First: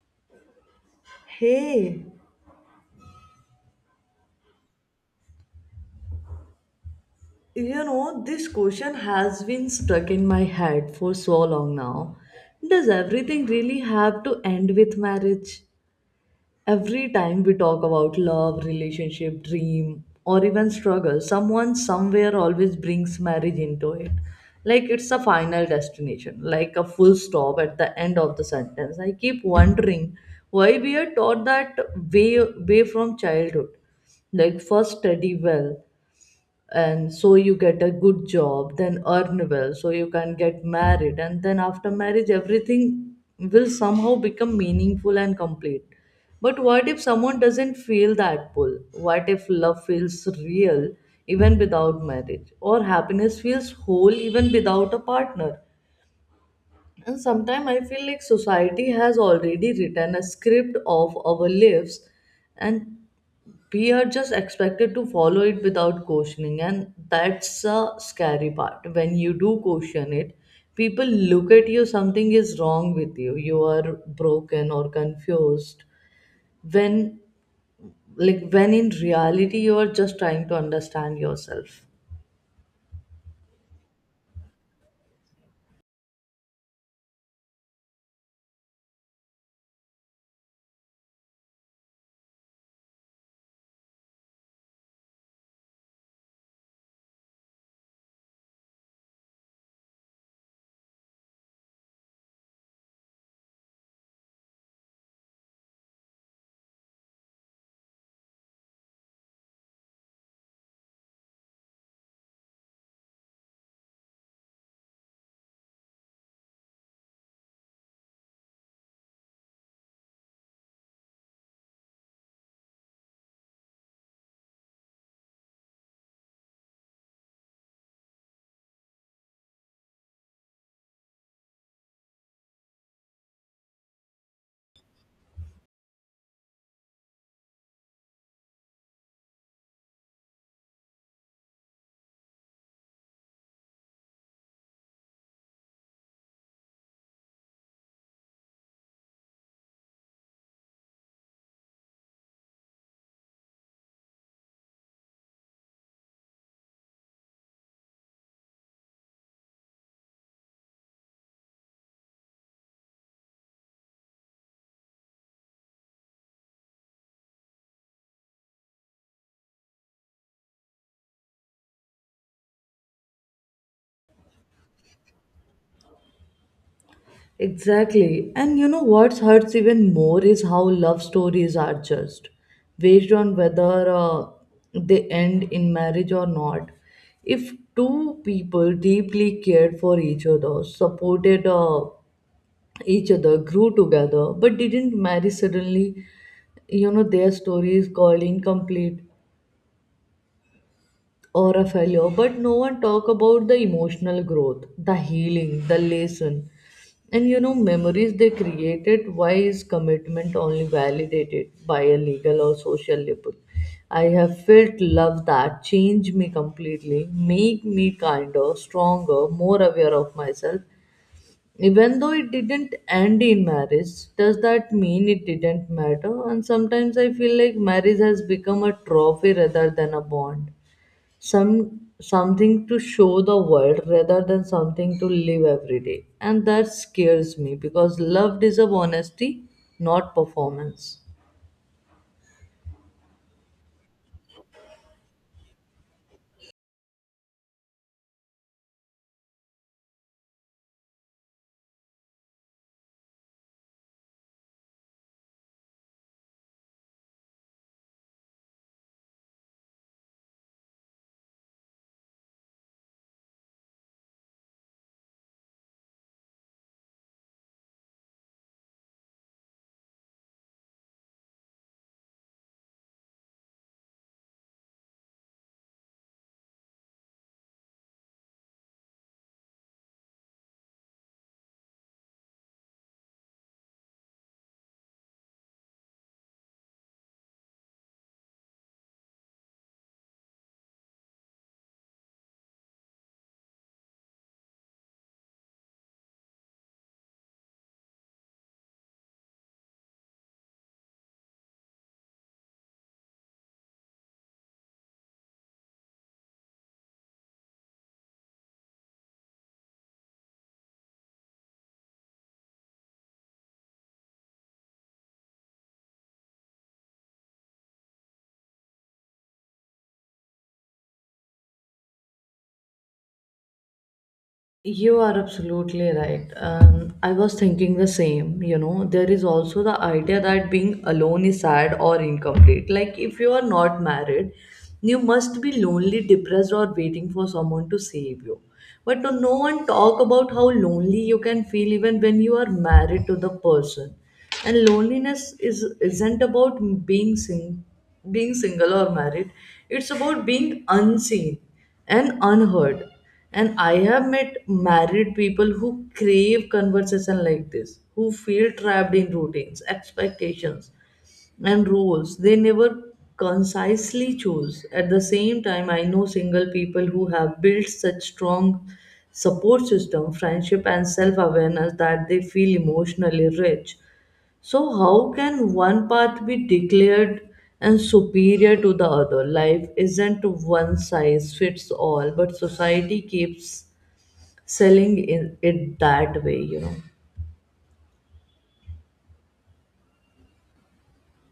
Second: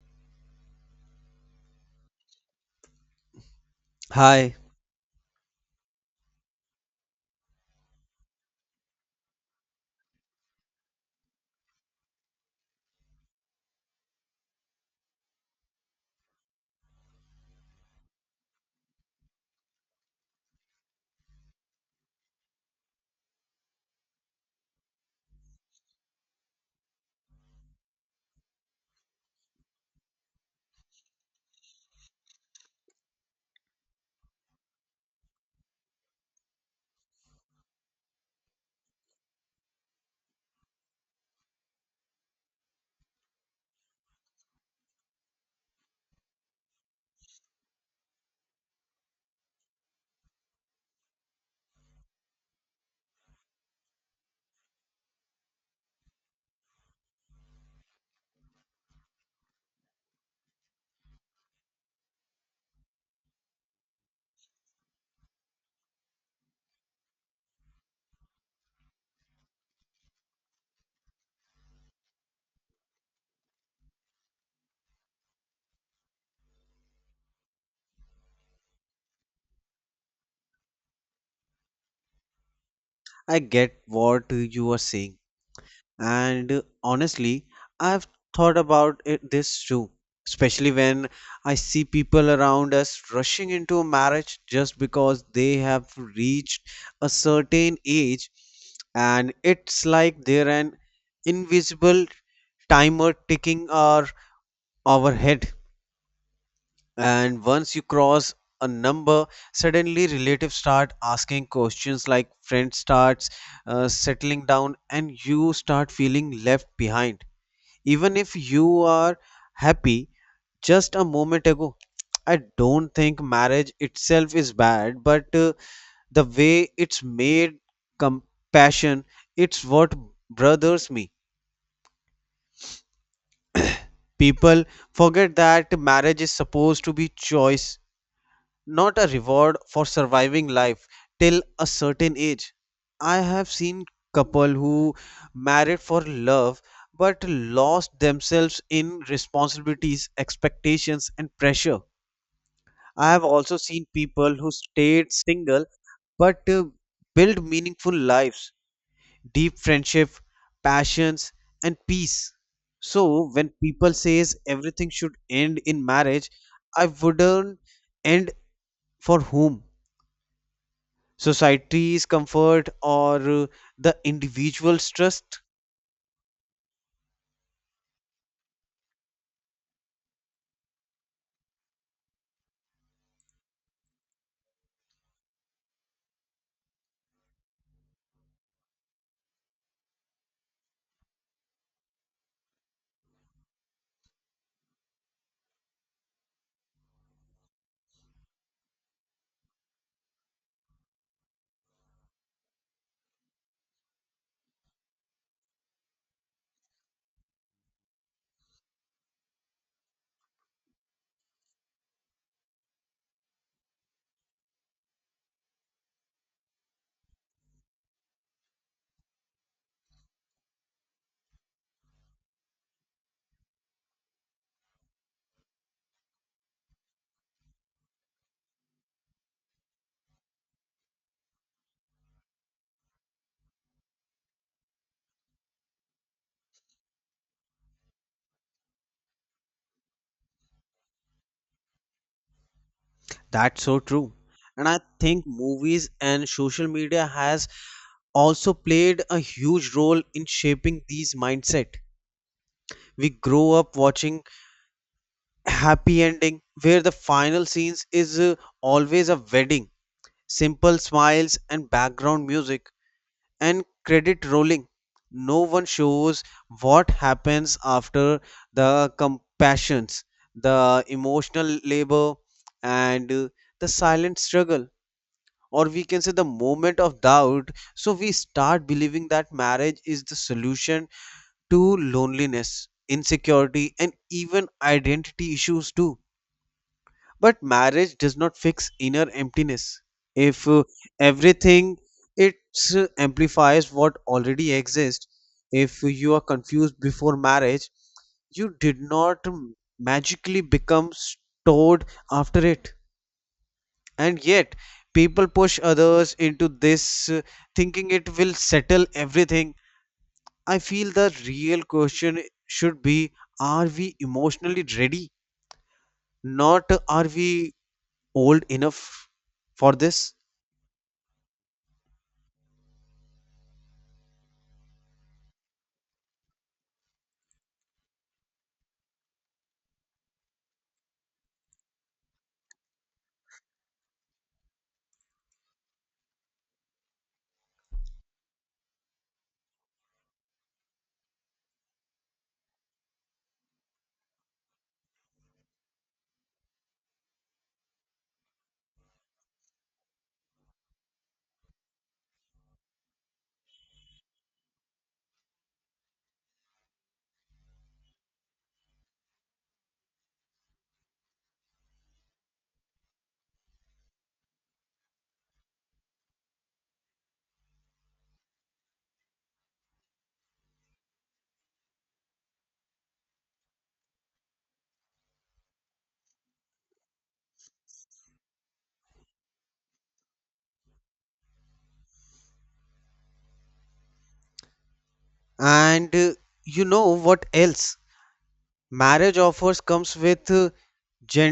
Hey, Hi, you know, this question has been stuck in my head for so long now. Does everything really have to end with marriage? Every time we talk about love, relationship, dream, or even struggle, someone somewhere always brings marriage into it. Like it's a final destination, like a full stop at the end of the sentence. I keep wondering why we are taught that way from childhood, like first study well and so you get a good job, then earn well so you can get married, and then after marriage everything will somehow become meaningful and complete. But what if someone doesn't feel that pull? What if love feels real even without marriage, or happiness feels whole even without a partner? And sometimes I feel like society has already written a script of our lives, and we are just expected to follow it without questioning, and that's a scary part. When you do question it, people look at you, something is wrong with you, you are broken or confused, when, like, when in reality you are just trying to understand yourself. I get what you are saying, and honestly, I've thought about it this too, especially when I see people around us rushing into a marriage just because they have reached a certain age, and it's like they're an invisible timer ticking our head. And once you cross a number, suddenly relatives start asking questions, like friends starts settling down and you start feeling left behind even if you are happy just a moment ago. I don't think marriage itself is bad, but the way it's made compassion, it's what bothers me. People forget that marriage is supposed to be choice, not a reward for surviving life till a certain age. I have seen couple who married for love but lost themselves in responsibilities, expectations and pressure. I have also seen people who stayed single but built meaningful lives, deep friendship, passions and peace. So when people says everything should end in marriage, I wouldn't end for whom? Society's comfort, or the individual's trust? Exactly. And you know what hurts even more is how love stories are judged based on whether they end in marriage or not. If two people deeply cared for each other, supported each other, grew together, but didn't marry suddenly, you know, their story is called incomplete, or a failure. But no one talk about the emotional growth, the healing, the lesson, and, you know, memories they created. Why is commitment only validated by a legal or social label? I have felt love that changed me completely, make me kinder, stronger, more aware of myself, even though it didn't end in marriage. Does that mean it didn't matter? And sometimes I feel like marriage has become a trophy rather than a bond, something to show the world rather than something to live every day, and that scares me, because love deserves honesty, not performance. That's so true, and I think movies and social media has also played a huge role in shaping these mindset. We grow up watching happy ending where the final scenes is always a wedding, simple smiles and background music and credit rolling. No one shows what happens after: the compassions, the emotional labor, and the silent struggle, or we can say the moment of doubt. So we start believing that marriage is the solution to loneliness, insecurity, and even identity issues too. But marriage does not fix inner emptiness. If everything, it amplifies what already exists. If you are confused before marriage, you did not magically become stored after it. And yet, people push others into this thinking it will settle everything. I feel the real question should be, are we emotionally ready? Not are we old enough for this. You are absolutely right. I was thinking the same. You know, there is also the idea that being alone is sad or incomplete. Like, if you are not married, you must be lonely, depressed, or waiting for someone to save you. But no one talk about how lonely you can feel even when you are married to the person. And loneliness is isn't about being sing, being single or married. It's about being unseen and unheard. And I have met married people who crave conversation like this, who feel trapped in routines, expectations, and roles they never concisely chose. At the same time, I know single people who have built such strong support system, friendship, and self awareness that they feel emotionally rich. So, how can one path be declared and superior to the other? Life isn't one size fits all, but society keeps selling in it And that way, you you know. know what else, marriage offers comes with uh,